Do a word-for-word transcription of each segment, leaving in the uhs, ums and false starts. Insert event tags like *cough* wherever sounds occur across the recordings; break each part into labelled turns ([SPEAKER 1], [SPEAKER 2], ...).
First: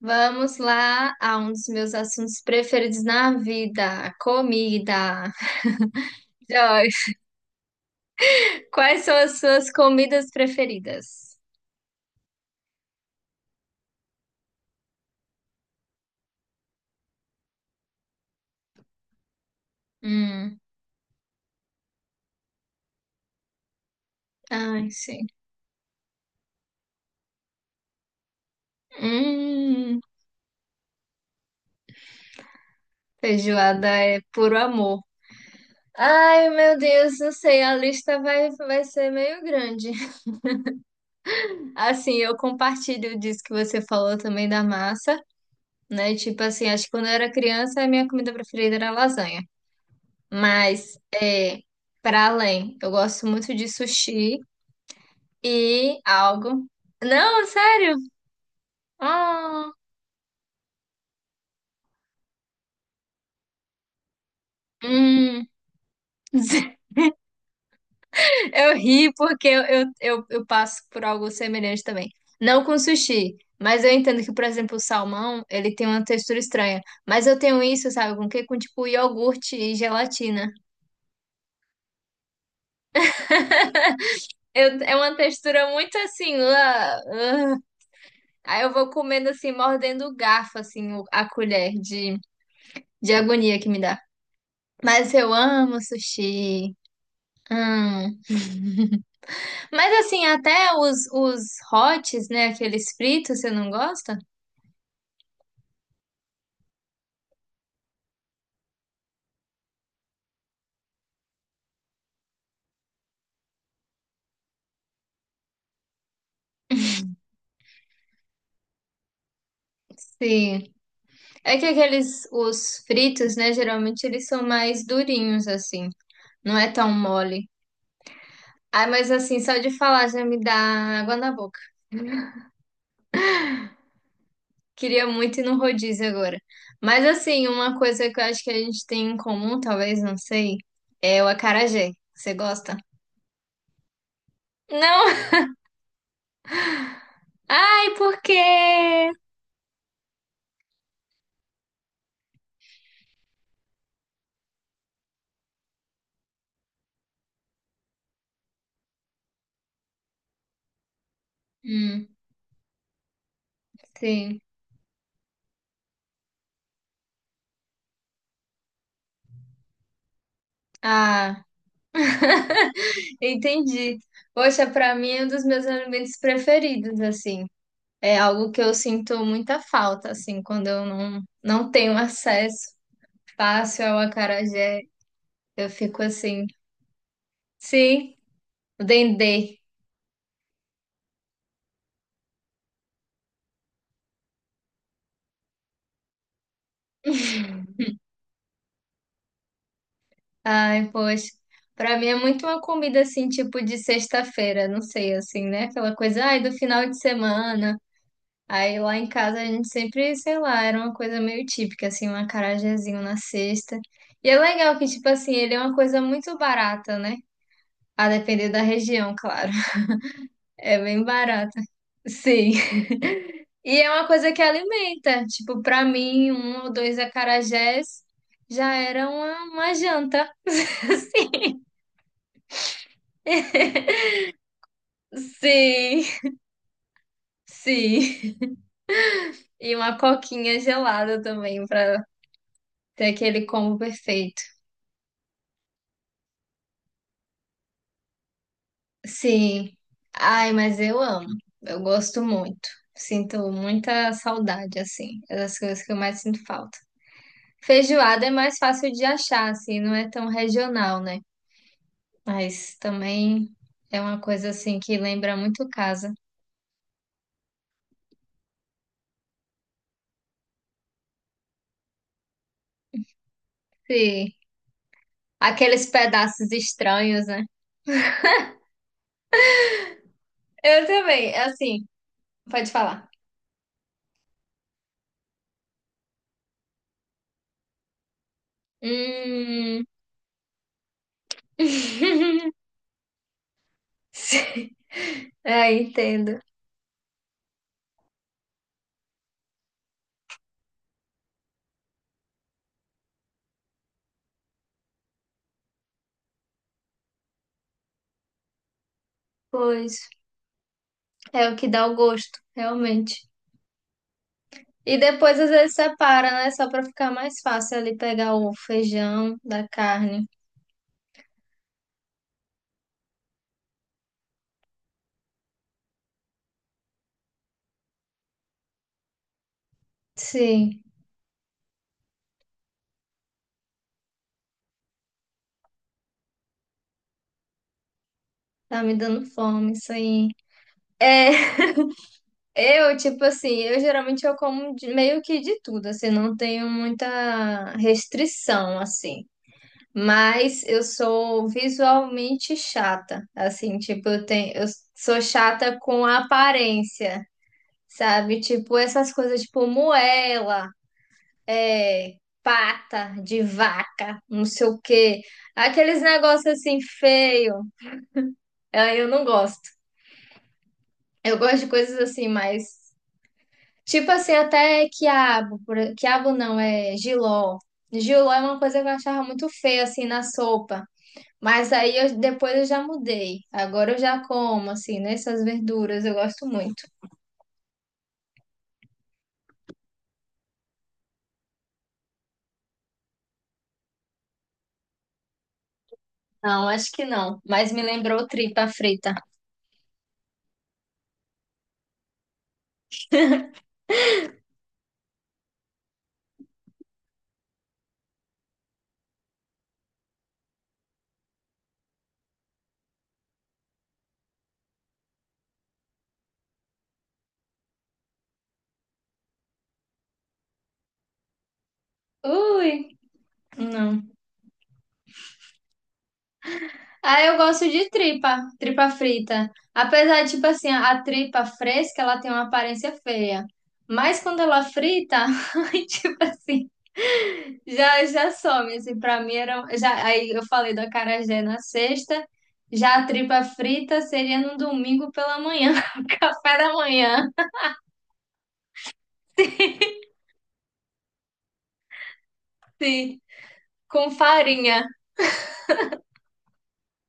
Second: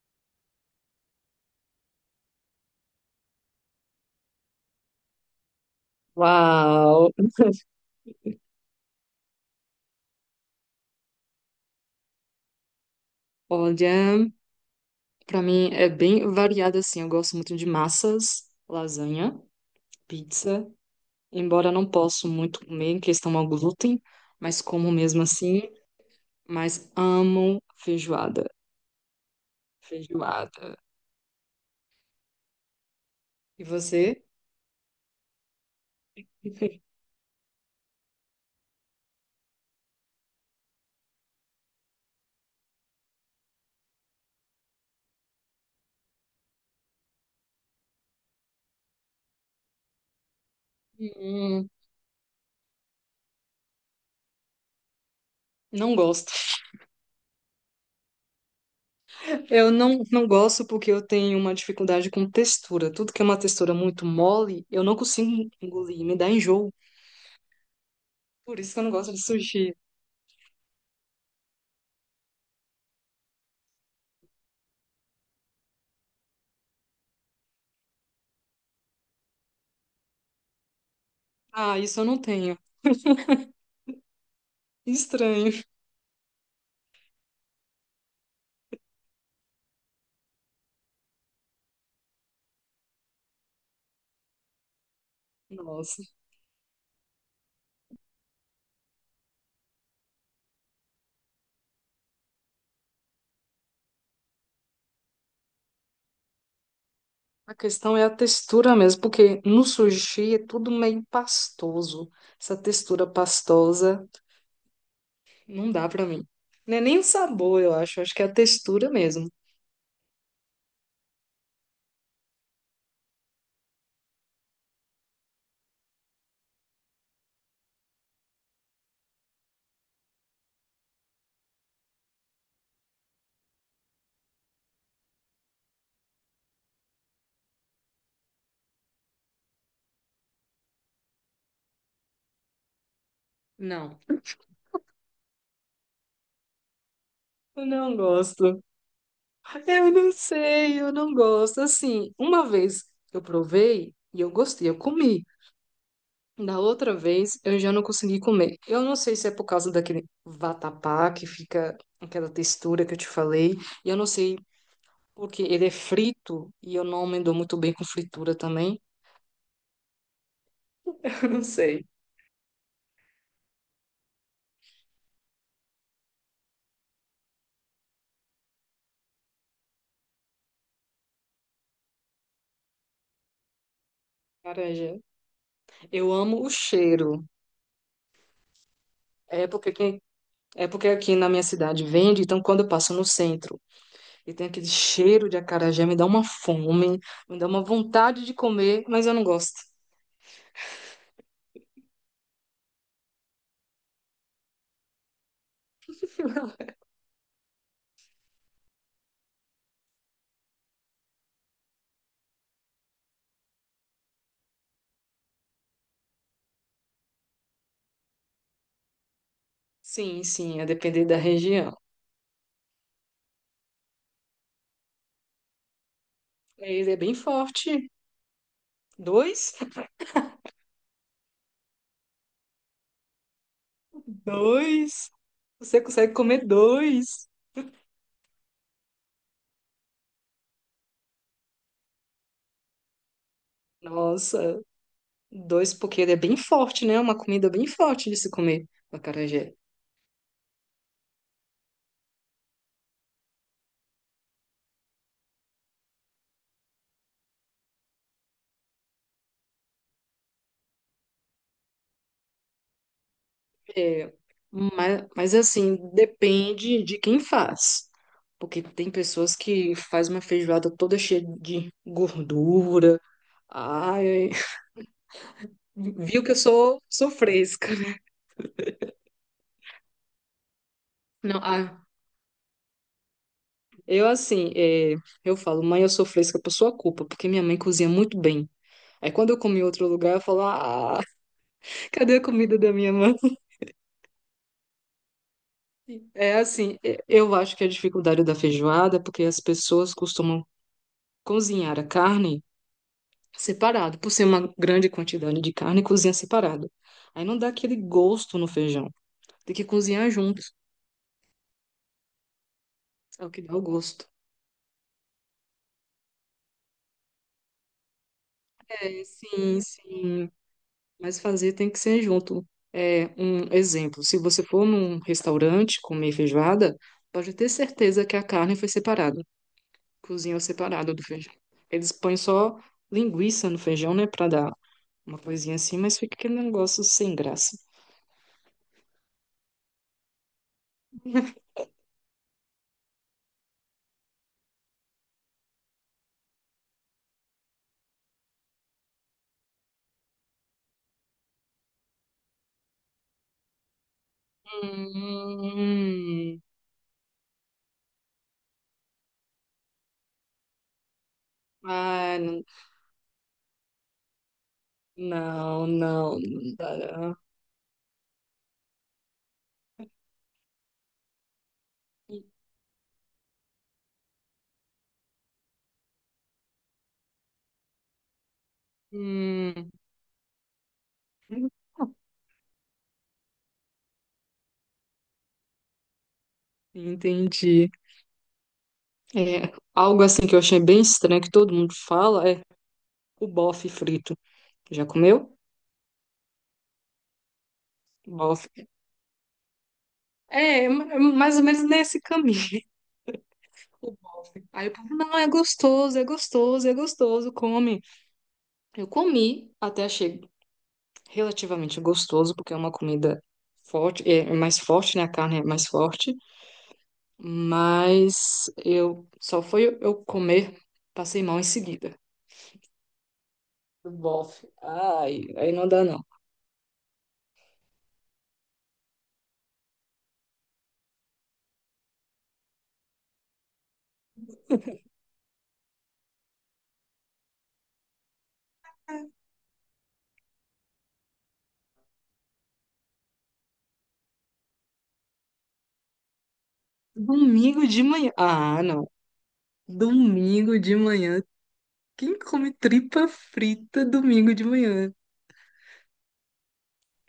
[SPEAKER 1] Vamos lá a um dos meus assuntos preferidos na vida, comida.
[SPEAKER 2] Uau!
[SPEAKER 1] Joyce, *laughs* quais são as suas comidas preferidas?
[SPEAKER 2] Olha, pra mim é bem variado assim. Eu gosto muito de massas, lasanha,
[SPEAKER 1] Hum,
[SPEAKER 2] pizza, embora não posso muito comer em questão ao glúten, mas
[SPEAKER 1] ai,
[SPEAKER 2] como mesmo
[SPEAKER 1] sim.
[SPEAKER 2] assim, mas amo feijoada.
[SPEAKER 1] Hum,
[SPEAKER 2] Feijoada. E
[SPEAKER 1] feijoada é
[SPEAKER 2] você?
[SPEAKER 1] puro amor. Ai, meu
[SPEAKER 2] *laughs*
[SPEAKER 1] Deus, não sei, a lista vai, vai ser meio grande. *laughs* Assim, eu compartilho disso que você falou também da massa, né? Tipo assim, acho que quando eu era criança, a minha comida preferida era lasanha. Mas é
[SPEAKER 2] Hum,
[SPEAKER 1] para além. Eu gosto muito de sushi
[SPEAKER 2] não
[SPEAKER 1] e
[SPEAKER 2] gosto.
[SPEAKER 1] algo. Não, sério?
[SPEAKER 2] Eu
[SPEAKER 1] Ah,
[SPEAKER 2] não, não gosto porque eu tenho uma dificuldade com textura. Tudo que é uma textura muito mole, eu não
[SPEAKER 1] hum.
[SPEAKER 2] consigo engolir, me dá enjoo.
[SPEAKER 1] *laughs*
[SPEAKER 2] Por
[SPEAKER 1] Eu
[SPEAKER 2] isso que eu não
[SPEAKER 1] ri
[SPEAKER 2] gosto de
[SPEAKER 1] porque eu,
[SPEAKER 2] sushi.
[SPEAKER 1] eu, eu, eu passo por algo semelhante também. Não com sushi, mas eu entendo que, por exemplo, o salmão, ele tem uma textura estranha. Mas eu tenho isso, sabe, com o quê? Com tipo iogurte e gelatina.
[SPEAKER 2] Ah, isso eu não tenho.
[SPEAKER 1] Eu- é uma
[SPEAKER 2] Estranho.
[SPEAKER 1] textura muito assim. Ah, ah. Aí eu vou comendo assim, mordendo o garfo, assim, o- a colher de de agonia que me dá. Mas eu amo
[SPEAKER 2] Nossa.
[SPEAKER 1] sushi. Hum. Mas assim, até os, os hots, né? Aqueles fritos, você não gosta?
[SPEAKER 2] A questão é a textura mesmo, porque no sushi é tudo meio pastoso. Essa textura pastosa não dá pra mim. Não é nem o sabor, eu acho. Acho que é a textura mesmo.
[SPEAKER 1] Sim. É que aqueles, os fritos, né? Geralmente eles são mais durinhos, assim. Não é tão mole. Ah, mas assim, só de falar já me dá água na boca. Queria muito ir no rodízio agora. Mas assim, uma coisa que eu acho que a gente tem em comum, talvez, não sei, é o acarajé. Você gosta?
[SPEAKER 2] Não.
[SPEAKER 1] Não! *laughs*
[SPEAKER 2] Eu
[SPEAKER 1] Ai,
[SPEAKER 2] não
[SPEAKER 1] por
[SPEAKER 2] gosto.
[SPEAKER 1] quê?
[SPEAKER 2] Eu não sei, eu não gosto. Assim, uma vez eu provei e eu gostei, eu comi. Da outra vez eu já não consegui comer. Eu não sei se é por causa daquele vatapá que fica
[SPEAKER 1] Hum.
[SPEAKER 2] aquela textura que eu te falei. E eu não sei.
[SPEAKER 1] Sim.
[SPEAKER 2] Porque ele é frito e eu não me dou muito bem com fritura também. *laughs* Eu não
[SPEAKER 1] Ah,
[SPEAKER 2] sei.
[SPEAKER 1] entendi. Poxa, pra mim é um dos meus alimentos preferidos, assim. É algo que eu sinto muita falta, assim, quando eu não, não tenho acesso fácil ao acarajé.
[SPEAKER 2] Acarajé.
[SPEAKER 1] Eu fico
[SPEAKER 2] Eu
[SPEAKER 1] assim,
[SPEAKER 2] amo o cheiro.
[SPEAKER 1] sim, o dendê.
[SPEAKER 2] É porque, quem- é porque aqui na minha cidade vende, então quando eu passo no centro e tem aquele cheiro de acarajé, me dá uma fome, me dá uma
[SPEAKER 1] *laughs*
[SPEAKER 2] vontade de comer, mas eu não gosto.
[SPEAKER 1] Ai, poxa. Pra mim é muito uma comida, assim, tipo de sexta-feira, não sei, assim, né? Aquela coisa, ai, do
[SPEAKER 2] *laughs*
[SPEAKER 1] final de semana. Aí lá em casa a gente sempre, sei lá, era uma coisa meio típica, assim, um acarajézinho na cesta. E é legal que, tipo assim, ele é uma coisa muito barata, né? A depender da região, claro.
[SPEAKER 2] Sim,
[SPEAKER 1] *laughs*
[SPEAKER 2] sim, a
[SPEAKER 1] É bem
[SPEAKER 2] depender da
[SPEAKER 1] barata.
[SPEAKER 2] região.
[SPEAKER 1] Sim. *laughs* E é uma coisa que alimenta. Tipo, pra mim, um ou
[SPEAKER 2] Ele é
[SPEAKER 1] dois
[SPEAKER 2] bem forte.
[SPEAKER 1] acarajés já era uma,
[SPEAKER 2] Dois?
[SPEAKER 1] uma
[SPEAKER 2] *laughs*
[SPEAKER 1] janta.
[SPEAKER 2] Dois. Você
[SPEAKER 1] Sim,
[SPEAKER 2] consegue comer dois.
[SPEAKER 1] *laughs* sim. E uma coquinha gelada também, pra ter aquele combo perfeito.
[SPEAKER 2] Nossa. Dois, porque ele é bem forte, né? É uma comida bem forte de se comer, o acarajé.
[SPEAKER 1] Sim. Ai, mas eu amo. Eu gosto muito. Sinto muita saudade, assim. É das coisas que eu mais sinto falta. Feijoada é mais fácil de achar, assim, não é tão regional, né? Mas também é
[SPEAKER 2] É,
[SPEAKER 1] uma coisa, assim, que
[SPEAKER 2] mas, mas
[SPEAKER 1] lembra muito
[SPEAKER 2] assim,
[SPEAKER 1] casa.
[SPEAKER 2] depende de quem faz. Porque tem pessoas que faz uma feijoada toda cheia de gordura. Ai,
[SPEAKER 1] Sim.
[SPEAKER 2] *laughs*
[SPEAKER 1] Aqueles
[SPEAKER 2] viu que eu
[SPEAKER 1] pedaços
[SPEAKER 2] sou, sou
[SPEAKER 1] estranhos, né?
[SPEAKER 2] fresca, né?
[SPEAKER 1] Eu também,
[SPEAKER 2] Não,
[SPEAKER 1] é
[SPEAKER 2] ah,
[SPEAKER 1] assim, pode falar.
[SPEAKER 2] eu assim, é, eu falo, mãe, eu sou fresca por sua culpa, porque minha mãe cozinha muito bem. Aí quando eu comi em
[SPEAKER 1] Hum.
[SPEAKER 2] outro lugar, eu falo, ah, *laughs* cadê a
[SPEAKER 1] *laughs*
[SPEAKER 2] comida da minha mãe?
[SPEAKER 1] Sim. É, entendo.
[SPEAKER 2] É assim, e- eu acho que a dificuldade da feijoada é porque as pessoas costumam cozinhar a carne separado, por ser uma grande quantidade de carne, cozinha separado. Aí não dá aquele gosto no feijão. Tem que
[SPEAKER 1] Pois,
[SPEAKER 2] cozinhar junto,
[SPEAKER 1] é o que dá o gosto, realmente.
[SPEAKER 2] é o que dá o gosto.
[SPEAKER 1] E depois às vezes separa, né? Só pra ficar mais fácil ali pegar o
[SPEAKER 2] É,
[SPEAKER 1] feijão
[SPEAKER 2] sim,
[SPEAKER 1] da carne.
[SPEAKER 2] sim, mas fazer tem que ser junto. É um exemplo, se você for num restaurante comer feijoada, pode ter certeza que a carne foi separada, cozinha
[SPEAKER 1] Sim,
[SPEAKER 2] separada do feijão. Eles põem só linguiça no feijão, né, para dar uma coisinha assim, mas fica aquele negócio sem graça.
[SPEAKER 1] tá me dando fome isso aí. É, *laughs* eu, tipo assim, eu geralmente eu como de- meio que de tudo, assim, não tenho muita restrição, assim. Mas eu sou visualmente chata, assim, tipo, eu tenho, eu sou chata com a
[SPEAKER 2] Hum,
[SPEAKER 1] aparência, sabe? Tipo, essas coisas, tipo, moela. É,
[SPEAKER 2] ah, não,
[SPEAKER 1] pata de vaca, não sei o quê.
[SPEAKER 2] não,
[SPEAKER 1] Aqueles
[SPEAKER 2] não,
[SPEAKER 1] negócios
[SPEAKER 2] não
[SPEAKER 1] assim
[SPEAKER 2] dá.
[SPEAKER 1] feio. Ah, eu não gosto. Eu gosto de coisas assim, mais tipo assim, até quiabo, por... quiabo não, é jiló. Jiló é uma coisa que eu achava muito
[SPEAKER 2] Hum,
[SPEAKER 1] feia assim na sopa. Mas aí eu- depois eu já mudei. Agora eu já como assim, né? Essas verduras, eu gosto muito.
[SPEAKER 2] entendi. É, algo assim que eu achei bem estranho que todo mundo fala é o bofe frito. Já comeu?
[SPEAKER 1] Não, acho que não. Mas me lembrou tripa
[SPEAKER 2] Bofe.
[SPEAKER 1] frita.
[SPEAKER 2] É, ma- mais ou menos nesse caminho. *laughs* O bofe. Aí o povo, não, é gostoso, é gostoso, é gostoso, come. Eu comi até achei relativamente gostoso, porque é uma comida forte, é é mais forte, né? A carne é mais forte, mas eu só foi eu comer, passei mal em seguida.
[SPEAKER 1] Ui, não.
[SPEAKER 2] Bof, ai, aí não dá não.
[SPEAKER 1] Ah, eu gosto de tripa, tripa frita. Apesar de, tipo assim, a tripa fresca, ela tem uma aparência feia. Mas quando ela frita, *laughs* ai, tipo assim, já, já some, assim, pra mim era... um, já, aí eu falei do acarajé na sexta, já a tripa frita seria no domingo pela manhã, *laughs* café da manhã,
[SPEAKER 2] Domingo de manhã. Ah, não. Domingo de manhã. Quem come tripa
[SPEAKER 1] assim,
[SPEAKER 2] frita
[SPEAKER 1] com
[SPEAKER 2] domingo de
[SPEAKER 1] farinha.
[SPEAKER 2] manhã?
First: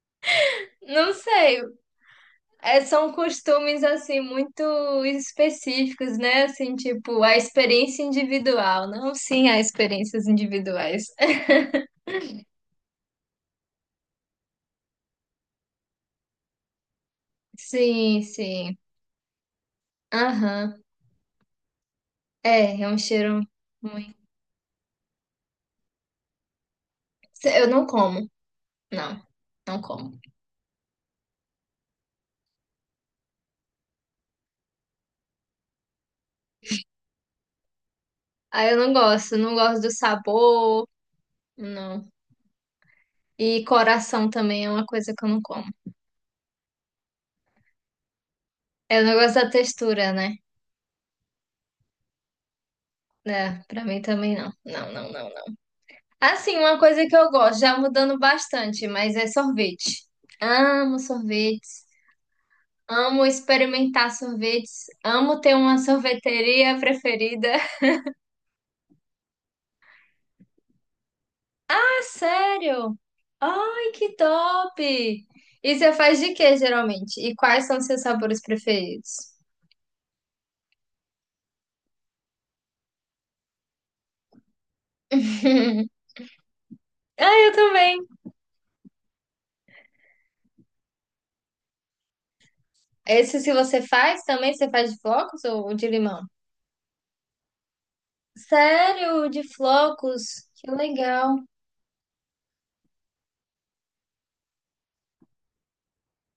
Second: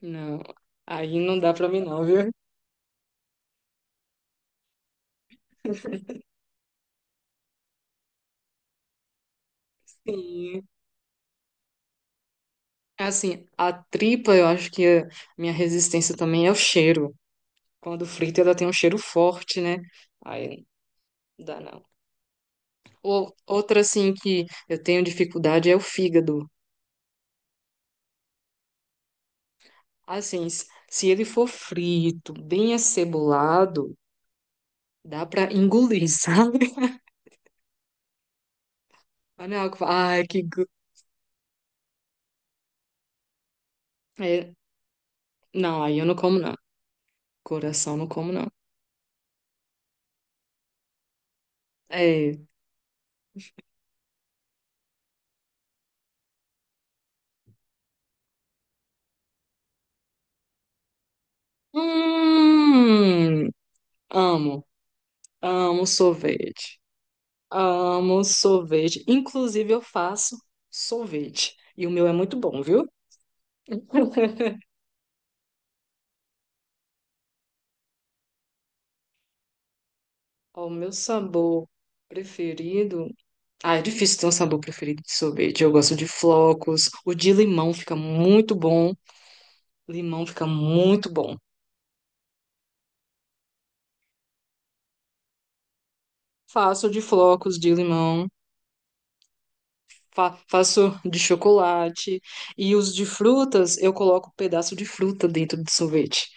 [SPEAKER 2] Não.
[SPEAKER 1] Não
[SPEAKER 2] Aí não dá
[SPEAKER 1] sei,
[SPEAKER 2] pra mim não, viu?
[SPEAKER 1] é, são costumes assim muito específicos,
[SPEAKER 2] *laughs*
[SPEAKER 1] né? Assim, tipo, a experiência individual, não sim há experiências
[SPEAKER 2] Sim.
[SPEAKER 1] individuais. *laughs*
[SPEAKER 2] Assim, a tripa, eu acho que a minha resistência também é o cheiro. Quando
[SPEAKER 1] Sim,
[SPEAKER 2] frita, ela tem um
[SPEAKER 1] sim.
[SPEAKER 2] cheiro forte, né? Aí
[SPEAKER 1] Aham.
[SPEAKER 2] não dá não.
[SPEAKER 1] É, é um
[SPEAKER 2] Ou-
[SPEAKER 1] cheiro
[SPEAKER 2] Outra, assim,
[SPEAKER 1] muito.
[SPEAKER 2] que eu tenho dificuldade é o fígado.
[SPEAKER 1] Eu não como, não, não como.
[SPEAKER 2] Assim, s- se ele for frito, bem acebolado, dá pra engolir, *laughs* sabe?
[SPEAKER 1] Ah, eu não gosto,
[SPEAKER 2] Mas
[SPEAKER 1] não
[SPEAKER 2] não é algo que
[SPEAKER 1] gosto do
[SPEAKER 2] fala, ai, que... go-"
[SPEAKER 1] sabor, não. E coração
[SPEAKER 2] É,
[SPEAKER 1] também é uma coisa que eu não como.
[SPEAKER 2] não, aí eu não como, não. Coração, não como, não.
[SPEAKER 1] Eu não gosto da textura, né?
[SPEAKER 2] É...
[SPEAKER 1] É, pra mim também não. Não, não, não. Assim, uma coisa que eu gosto, já mudando bastante, mas é sorvete. Amo sorvetes, amo
[SPEAKER 2] Hum,
[SPEAKER 1] experimentar
[SPEAKER 2] amo,
[SPEAKER 1] sorvetes, amo ter uma
[SPEAKER 2] amo
[SPEAKER 1] sorveteria
[SPEAKER 2] sorvete.
[SPEAKER 1] preferida. *laughs*
[SPEAKER 2] Amo sorvete. Inclusive, eu faço sorvete. E o
[SPEAKER 1] Ah,
[SPEAKER 2] meu é muito bom, viu?
[SPEAKER 1] sério? Ai, que
[SPEAKER 2] *laughs*
[SPEAKER 1] top! E você faz de quê, geralmente? E quais são seus sabores preferidos?
[SPEAKER 2] Ó, o meu sabor preferido. Ah, é difícil ter um sabor preferido de sorvete. Eu gosto
[SPEAKER 1] *laughs*
[SPEAKER 2] de flocos. O de
[SPEAKER 1] Ah, eu
[SPEAKER 2] limão fica
[SPEAKER 1] também.
[SPEAKER 2] muito bom. Limão fica muito bom.
[SPEAKER 1] Esse se você faz também, você faz de flocos ou de limão?
[SPEAKER 2] Faço de flocos de limão.
[SPEAKER 1] Sério, de flocos?
[SPEAKER 2] Fa-
[SPEAKER 1] Que
[SPEAKER 2] faço de
[SPEAKER 1] legal.
[SPEAKER 2] chocolate. E os de frutas, eu coloco um pedaço de fruta dentro do sorvete.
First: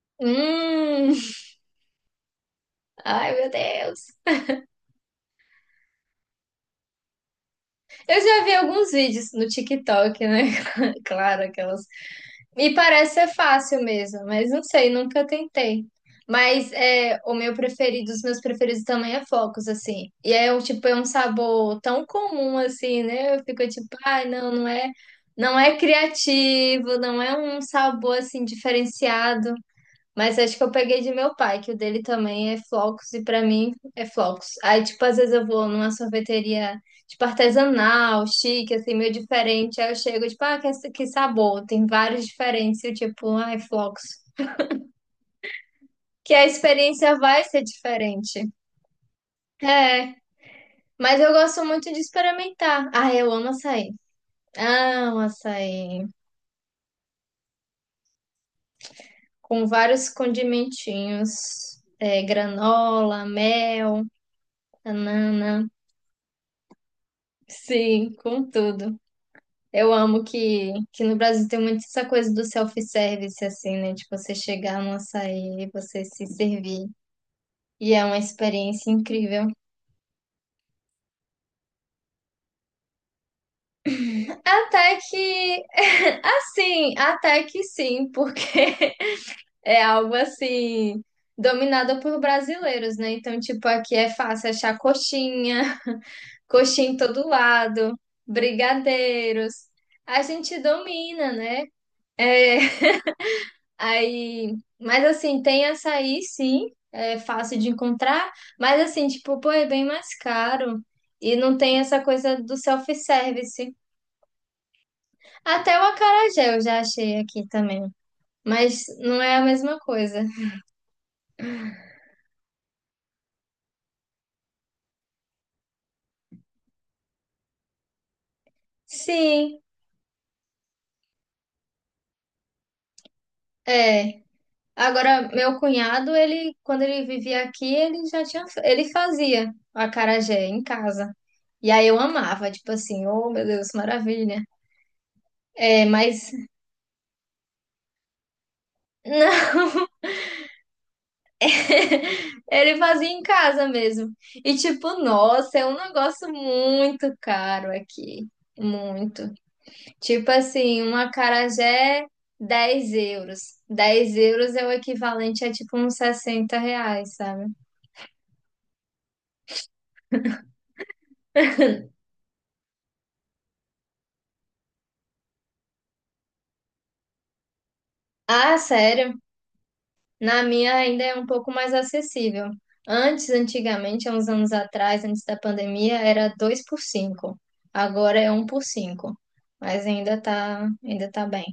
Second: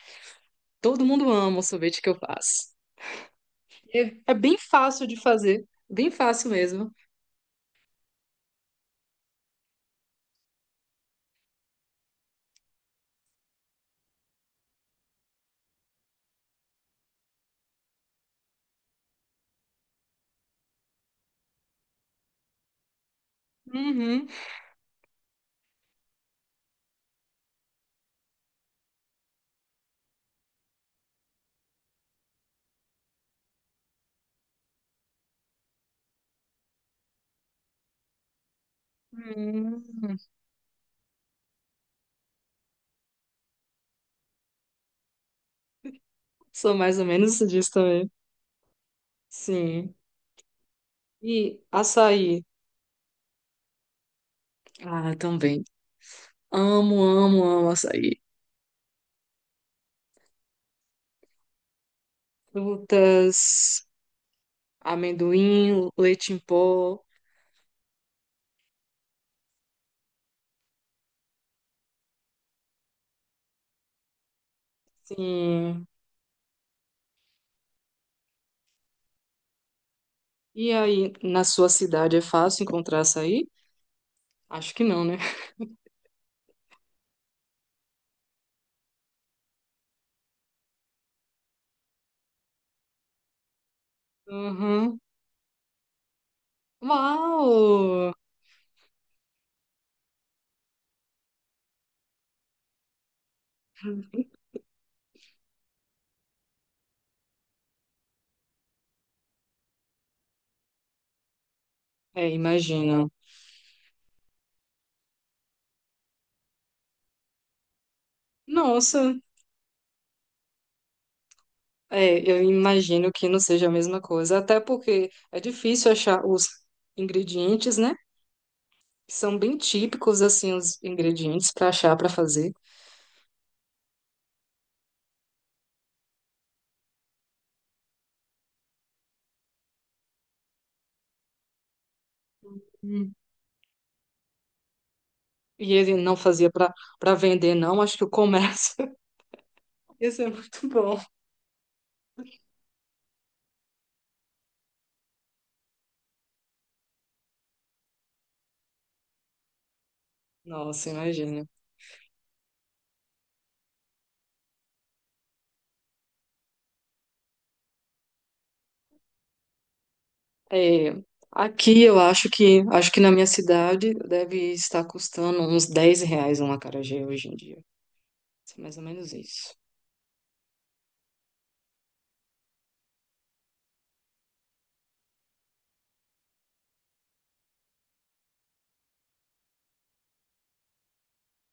[SPEAKER 2] Todo
[SPEAKER 1] Hum,
[SPEAKER 2] mundo
[SPEAKER 1] *laughs*
[SPEAKER 2] ama o sorvete que eu faço.
[SPEAKER 1] ai meu
[SPEAKER 2] É,
[SPEAKER 1] Deus.
[SPEAKER 2] é bem fácil de fazer. Bem fácil mesmo.
[SPEAKER 1] Eu já vi alguns vídeos no TikTok, né? *laughs* Claro, aquelas. Me parece ser fácil mesmo, mas não sei, nunca tentei. Mas é, o meu preferido, os meus preferidos também é Focos, assim. E é um tipo, é um sabor tão comum assim, né? Eu fico tipo, ai,
[SPEAKER 2] Uhum.
[SPEAKER 1] não, não é, não é criativo, não é um sabor assim diferenciado. Mas acho que eu peguei de meu pai, que o dele também é flocos, e pra mim é flocos. Aí, tipo, às vezes eu vou numa sorveteria, tipo, artesanal, chique, assim, meio diferente. Aí eu
[SPEAKER 2] Hum.
[SPEAKER 1] chego, tipo, ah, que, que sabor, tem vários diferentes, e eu, tipo, ai, flocos. Que a
[SPEAKER 2] Sou mais ou
[SPEAKER 1] experiência
[SPEAKER 2] menos
[SPEAKER 1] vai ser
[SPEAKER 2] disso também.
[SPEAKER 1] diferente.
[SPEAKER 2] Sim.
[SPEAKER 1] É, mas eu
[SPEAKER 2] E
[SPEAKER 1] gosto muito de
[SPEAKER 2] açaí.
[SPEAKER 1] experimentar. Ah, eu amo açaí.
[SPEAKER 2] Ah,
[SPEAKER 1] Amo
[SPEAKER 2] também.
[SPEAKER 1] açaí.
[SPEAKER 2] Amo, amo, amo açaí.
[SPEAKER 1] Com vários condimentinhos, é, granola,
[SPEAKER 2] Frutas,
[SPEAKER 1] mel, banana.
[SPEAKER 2] amendoim, leite em pó.
[SPEAKER 1] Sim, com tudo. Eu amo que, que no Brasil tem muito essa coisa do self-service, assim, né? Tipo, você chegar no açaí e
[SPEAKER 2] Sim.
[SPEAKER 1] você se servir. E é uma experiência incrível.
[SPEAKER 2] E aí, na sua cidade é fácil encontrar açaí? Acho que
[SPEAKER 1] Até
[SPEAKER 2] não, né?
[SPEAKER 1] que, *laughs* assim, até que sim, porque *laughs* é algo assim, dominado por brasileiros, né? Então, tipo, aqui é fácil achar
[SPEAKER 2] Uhum.
[SPEAKER 1] coxinha, *laughs* coxinha em todo lado,
[SPEAKER 2] Uau!
[SPEAKER 1] brigadeiros. A gente domina, né? É, aí, mas assim, tem açaí, sim, é fácil de encontrar, mas assim, tipo, pô, é bem mais caro e não tem essa
[SPEAKER 2] É,
[SPEAKER 1] coisa do
[SPEAKER 2] imagina.
[SPEAKER 1] self-service. Até o acarajé eu já achei aqui também, mas
[SPEAKER 2] Nossa,
[SPEAKER 1] não é a mesma coisa.
[SPEAKER 2] é, eu imagino que não seja a mesma coisa, até porque é difícil achar os ingredientes, né? São bem
[SPEAKER 1] Sim,
[SPEAKER 2] típicos, assim, os ingredientes para achar, para fazer.
[SPEAKER 1] é. Agora, meu cunhado, ele, quando ele vivia aqui, ele já tinha, ele fazia o acarajé em casa. E aí eu amava, tipo assim, oh meu Deus, maravilha.
[SPEAKER 2] E
[SPEAKER 1] É,
[SPEAKER 2] ele não
[SPEAKER 1] mas
[SPEAKER 2] fazia para para vender, não. Acho que o comércio *laughs*
[SPEAKER 1] *laughs* não.
[SPEAKER 2] ia ser muito bom.
[SPEAKER 1] *laughs* Ele fazia em casa mesmo. E tipo, nossa, é um negócio muito caro aqui. Muito. Tipo assim,
[SPEAKER 2] Nossa,
[SPEAKER 1] um
[SPEAKER 2] imagina.
[SPEAKER 1] acarajé, dez euros. Dez euros é o equivalente a tipo uns sessenta reais, sabe?
[SPEAKER 2] É, aqui eu acho que acho que na minha cidade deve estar custando uns dez reais um acarajé hoje em dia.
[SPEAKER 1] Ah,
[SPEAKER 2] É mais ou menos
[SPEAKER 1] sério?
[SPEAKER 2] isso.
[SPEAKER 1] Na minha ainda é um pouco mais acessível. Antes, antigamente, há uns anos atrás, antes da pandemia, era dois por cinco. Agora é um por cinco. Mas ainda tá, ainda tá bem.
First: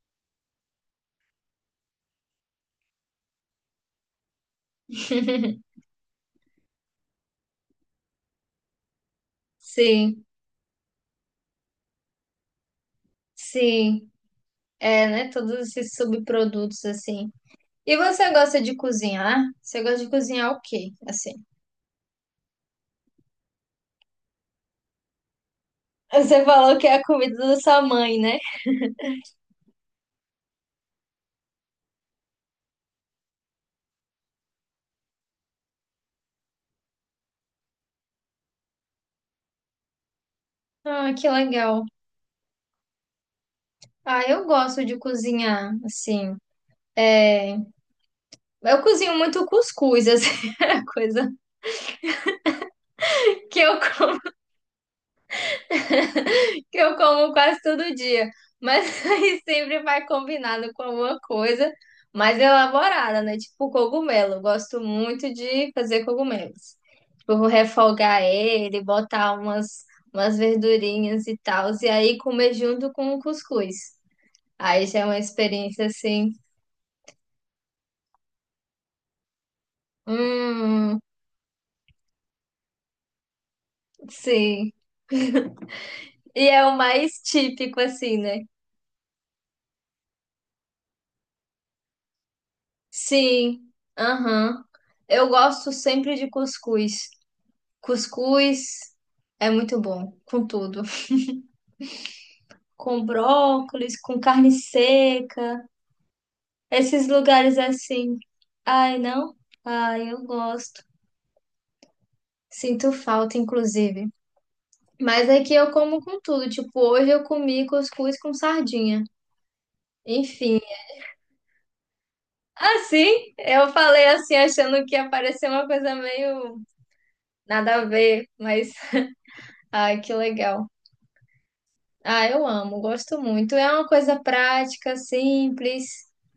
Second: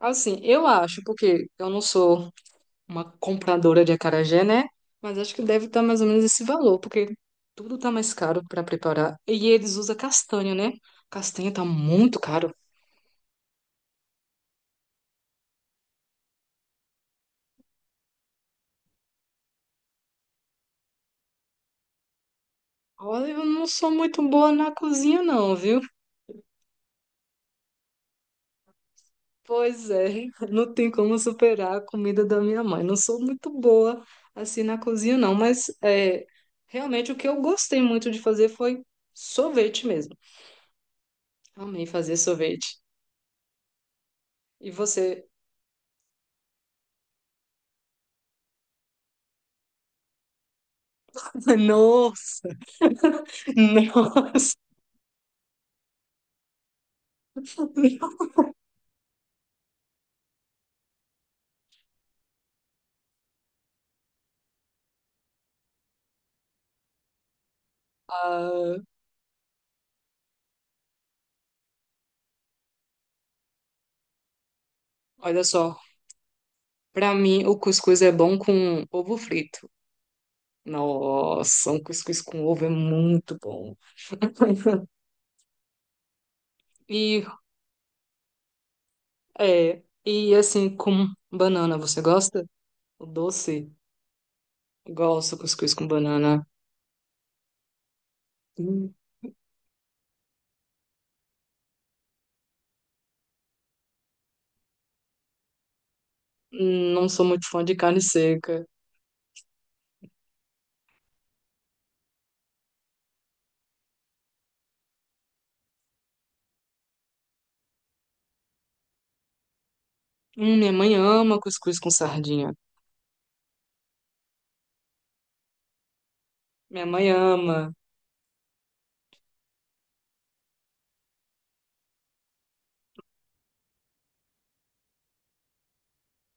[SPEAKER 2] Assim, eu acho, porque eu não sou uma compradora de acarajé, né? Mas acho que deve estar mais ou menos esse valor, porque tudo tá mais caro para preparar. E eles usam
[SPEAKER 1] Sim,
[SPEAKER 2] castanha, né? Castanha tá muito caro.
[SPEAKER 1] sim. É, né? Todos esses subprodutos, assim. E você gosta de cozinhar? Você gosta de cozinhar o quê, assim?
[SPEAKER 2] Olha, eu não sou muito boa na cozinha, não, viu?
[SPEAKER 1] Você falou que é a comida da sua mãe, né?
[SPEAKER 2] Pois é, *laughs* não tem como superar a comida da minha mãe. Não sou muito boa assim na cozinha, não, mas é, realmente o que eu gostei muito de fazer foi sorvete mesmo.
[SPEAKER 1] Ah, que legal.
[SPEAKER 2] Amei fazer sorvete.
[SPEAKER 1] Ah, eu
[SPEAKER 2] E
[SPEAKER 1] gosto de
[SPEAKER 2] você?
[SPEAKER 1] cozinhar, assim. É... Eu cozinho muito cuscuz, assim. *laughs* É a coisa
[SPEAKER 2] *laughs* Nossa! *laughs*
[SPEAKER 1] que eu
[SPEAKER 2] Nossa!
[SPEAKER 1] *laughs* que eu como quase todo dia. Mas *laughs* aí sempre vai combinado com alguma coisa mais elaborada, né? Tipo cogumelo. Eu gosto muito de fazer cogumelos. Tipo, refogar
[SPEAKER 2] Ah,
[SPEAKER 1] ele, botar umas, umas verdurinhas e tal, e aí comer junto com o cuscuz. Aí já é uma
[SPEAKER 2] olha só,
[SPEAKER 1] experiência assim.
[SPEAKER 2] pra mim o cuscuz é bom com ovo frito.
[SPEAKER 1] Hum,
[SPEAKER 2] Nossa, um cuscuz com ovo é muito bom.
[SPEAKER 1] sim.
[SPEAKER 2] *laughs*
[SPEAKER 1] E é o mais
[SPEAKER 2] E,
[SPEAKER 1] típico, assim, né?
[SPEAKER 2] é, e assim, com banana, você gosta? O
[SPEAKER 1] Sim.
[SPEAKER 2] doce,
[SPEAKER 1] Aham. Eu
[SPEAKER 2] gosto de
[SPEAKER 1] gosto
[SPEAKER 2] cuscuz com
[SPEAKER 1] sempre de
[SPEAKER 2] banana.
[SPEAKER 1] cuscuz. Cuscuz
[SPEAKER 2] Hum,
[SPEAKER 1] é muito bom, com tudo. Com brócolis, com carne seca, esses
[SPEAKER 2] Não sou muito
[SPEAKER 1] lugares
[SPEAKER 2] fã de carne
[SPEAKER 1] assim.
[SPEAKER 2] seca.
[SPEAKER 1] Ai, não? Ai, eu gosto. Sinto falta, inclusive. Mas aqui eu como com tudo. Tipo, hoje eu comi cuscuz com sardinha.
[SPEAKER 2] Hum,
[SPEAKER 1] Enfim.
[SPEAKER 2] minha mãe ama cuscuz com sardinha.
[SPEAKER 1] Assim, eu falei assim, achando que ia parecer uma coisa meio
[SPEAKER 2] Minha mãe ama.
[SPEAKER 1] nada a ver, mas ai, que legal. Ah, eu amo, gosto muito. É uma coisa prática, simples,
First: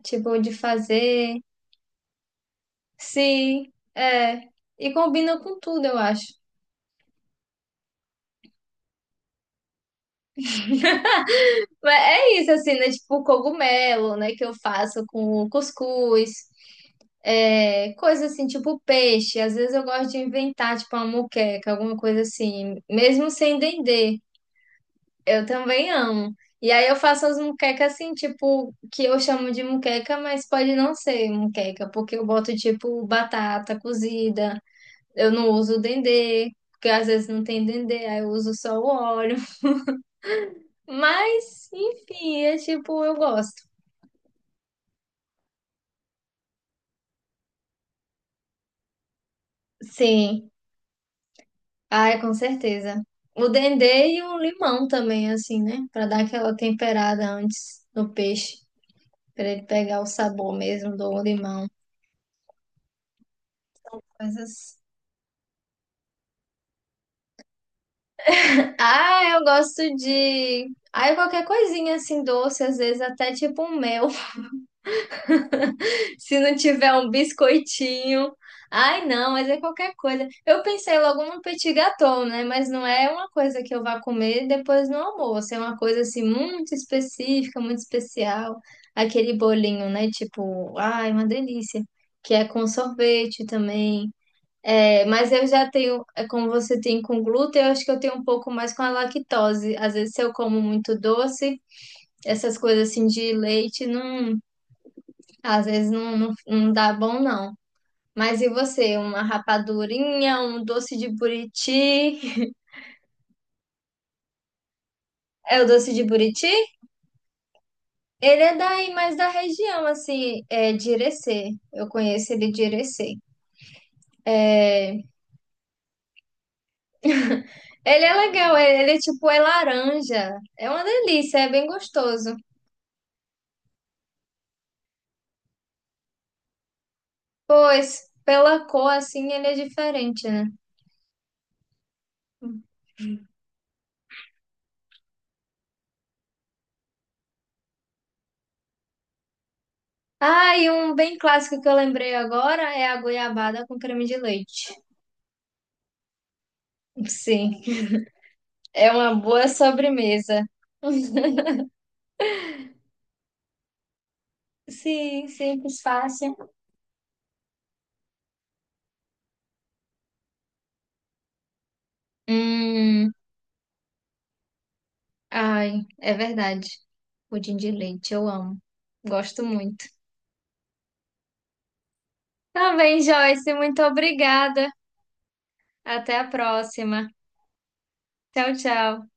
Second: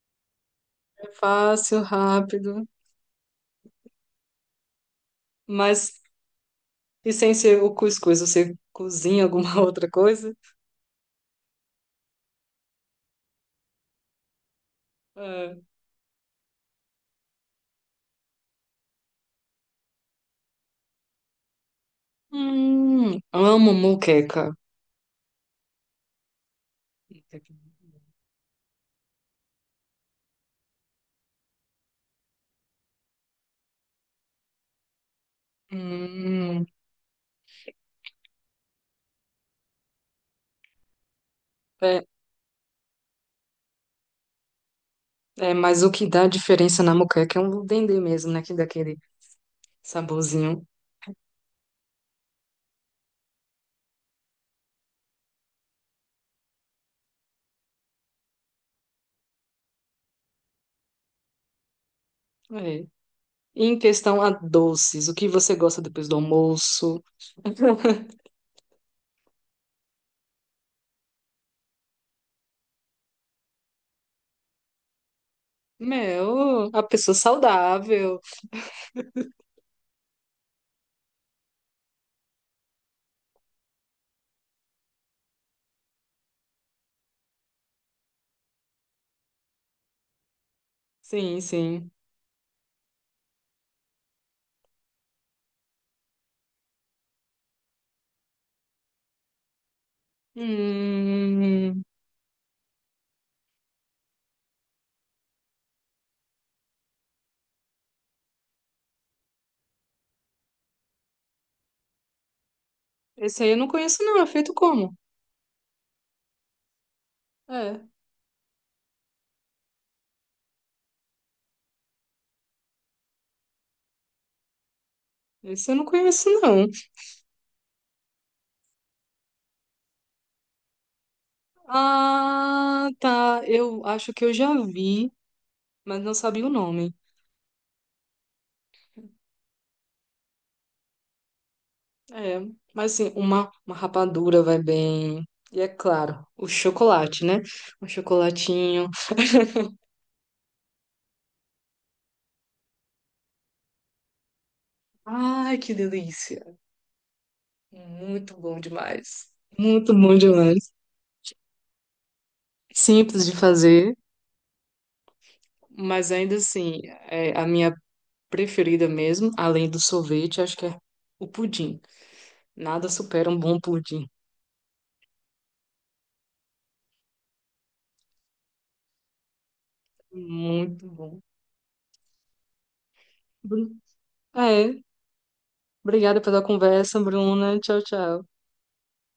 [SPEAKER 1] tipo, de
[SPEAKER 2] É
[SPEAKER 1] fazer.
[SPEAKER 2] fácil, rápido.
[SPEAKER 1] Sim, é. E combina com tudo, eu
[SPEAKER 2] Mas,
[SPEAKER 1] acho.
[SPEAKER 2] e sem ser o cuscuz, você cozinha alguma *laughs* outra coisa?
[SPEAKER 1] Mas é isso, assim, né? Tipo, cogumelo, né? Que eu faço com
[SPEAKER 2] É.
[SPEAKER 1] cuscuz. É, coisa assim, tipo peixe. Às vezes eu gosto de inventar, tipo, uma moqueca, alguma coisa assim.
[SPEAKER 2] Hum,
[SPEAKER 1] Mesmo sem
[SPEAKER 2] amo
[SPEAKER 1] dendê.
[SPEAKER 2] moqueca.
[SPEAKER 1] Eu também amo. E aí eu faço as muquecas assim, tipo, que eu chamo de muqueca, mas pode não ser muqueca, porque eu boto tipo batata cozida, eu não uso dendê,
[SPEAKER 2] Hum,
[SPEAKER 1] porque às vezes não tem dendê, aí eu uso só o óleo. Mas,
[SPEAKER 2] é,
[SPEAKER 1] enfim, é tipo, eu gosto.
[SPEAKER 2] é, mas o que dá diferença na moqueca é um dendê mesmo, né? Que dá aquele
[SPEAKER 1] Sim.
[SPEAKER 2] saborzinho.
[SPEAKER 1] Ai, com certeza. O dendê e o limão também, assim, né? Pra dar aquela temperada antes no peixe, pra ele pegar o sabor mesmo do limão.
[SPEAKER 2] É. Em questão a
[SPEAKER 1] Coisas
[SPEAKER 2] doces, o que você gosta depois do almoço? *laughs*
[SPEAKER 1] ah, eu gosto de. Ah, qualquer coisinha assim doce, às vezes até tipo um mel. *laughs* Se não
[SPEAKER 2] Meu, a
[SPEAKER 1] tiver um
[SPEAKER 2] pessoa saudável.
[SPEAKER 1] biscoitinho. Ai, não, mas é qualquer coisa. Eu pensei logo num petit gâteau, né? Mas não é uma coisa que eu vá comer depois no almoço. É uma coisa assim muito específica, muito especial. Aquele bolinho, né? Tipo, ai, uma
[SPEAKER 2] Sim,
[SPEAKER 1] delícia.
[SPEAKER 2] sim.
[SPEAKER 1] Que é com sorvete também. É, mas eu já tenho, é, como você tem com glúten, eu acho que eu tenho um pouco mais com a lactose. Às vezes, se eu como muito doce,
[SPEAKER 2] Hum,
[SPEAKER 1] essas coisas assim de leite, não, às vezes não, não, não dá bom, não. Mas e você? Uma rapadurinha, um doce de buriti?
[SPEAKER 2] esse aí eu não conheço, não. É feito como?
[SPEAKER 1] É o doce de buriti?
[SPEAKER 2] É,
[SPEAKER 1] Ele é daí, mais da região, assim, é de Irecê. Eu conheço ele de Irecê. É,
[SPEAKER 2] esse eu não conheço, não.
[SPEAKER 1] Ele é legal, ele, ele é tipo, é laranja. É uma delícia, é bem gostoso.
[SPEAKER 2] Ah, tá. Eu acho que eu já vi, mas não sabia o nome.
[SPEAKER 1] Pois, pela cor assim ele é diferente, né?
[SPEAKER 2] É, mas assim, uma, uma rapadura vai bem. E é claro, o chocolate, né? Um chocolatinho.
[SPEAKER 1] Ah, e um bem clássico que eu lembrei agora é a goiabada com creme de leite.
[SPEAKER 2] Ai, que delícia.
[SPEAKER 1] Sim,
[SPEAKER 2] Muito bom
[SPEAKER 1] é uma
[SPEAKER 2] demais.
[SPEAKER 1] boa
[SPEAKER 2] Muito bom
[SPEAKER 1] sobremesa.
[SPEAKER 2] demais.
[SPEAKER 1] *laughs*
[SPEAKER 2] Simples de fazer,
[SPEAKER 1] Sim, simples,
[SPEAKER 2] mas
[SPEAKER 1] fácil.
[SPEAKER 2] ainda assim, é a minha preferida mesmo, além do sorvete, acho que é o pudim. Nada
[SPEAKER 1] Hum,
[SPEAKER 2] supera um bom pudim.
[SPEAKER 1] ai, é verdade. Pudim de leite, eu amo. Gosto muito.
[SPEAKER 2] Muito bom.
[SPEAKER 1] Tá bem, Joyce,
[SPEAKER 2] Bru-
[SPEAKER 1] muito obrigada.
[SPEAKER 2] É,
[SPEAKER 1] Até
[SPEAKER 2] obrigada
[SPEAKER 1] a
[SPEAKER 2] pela conversa,
[SPEAKER 1] próxima.
[SPEAKER 2] Bruna. Tchau, tchau.
[SPEAKER 1] Tchau, tchau.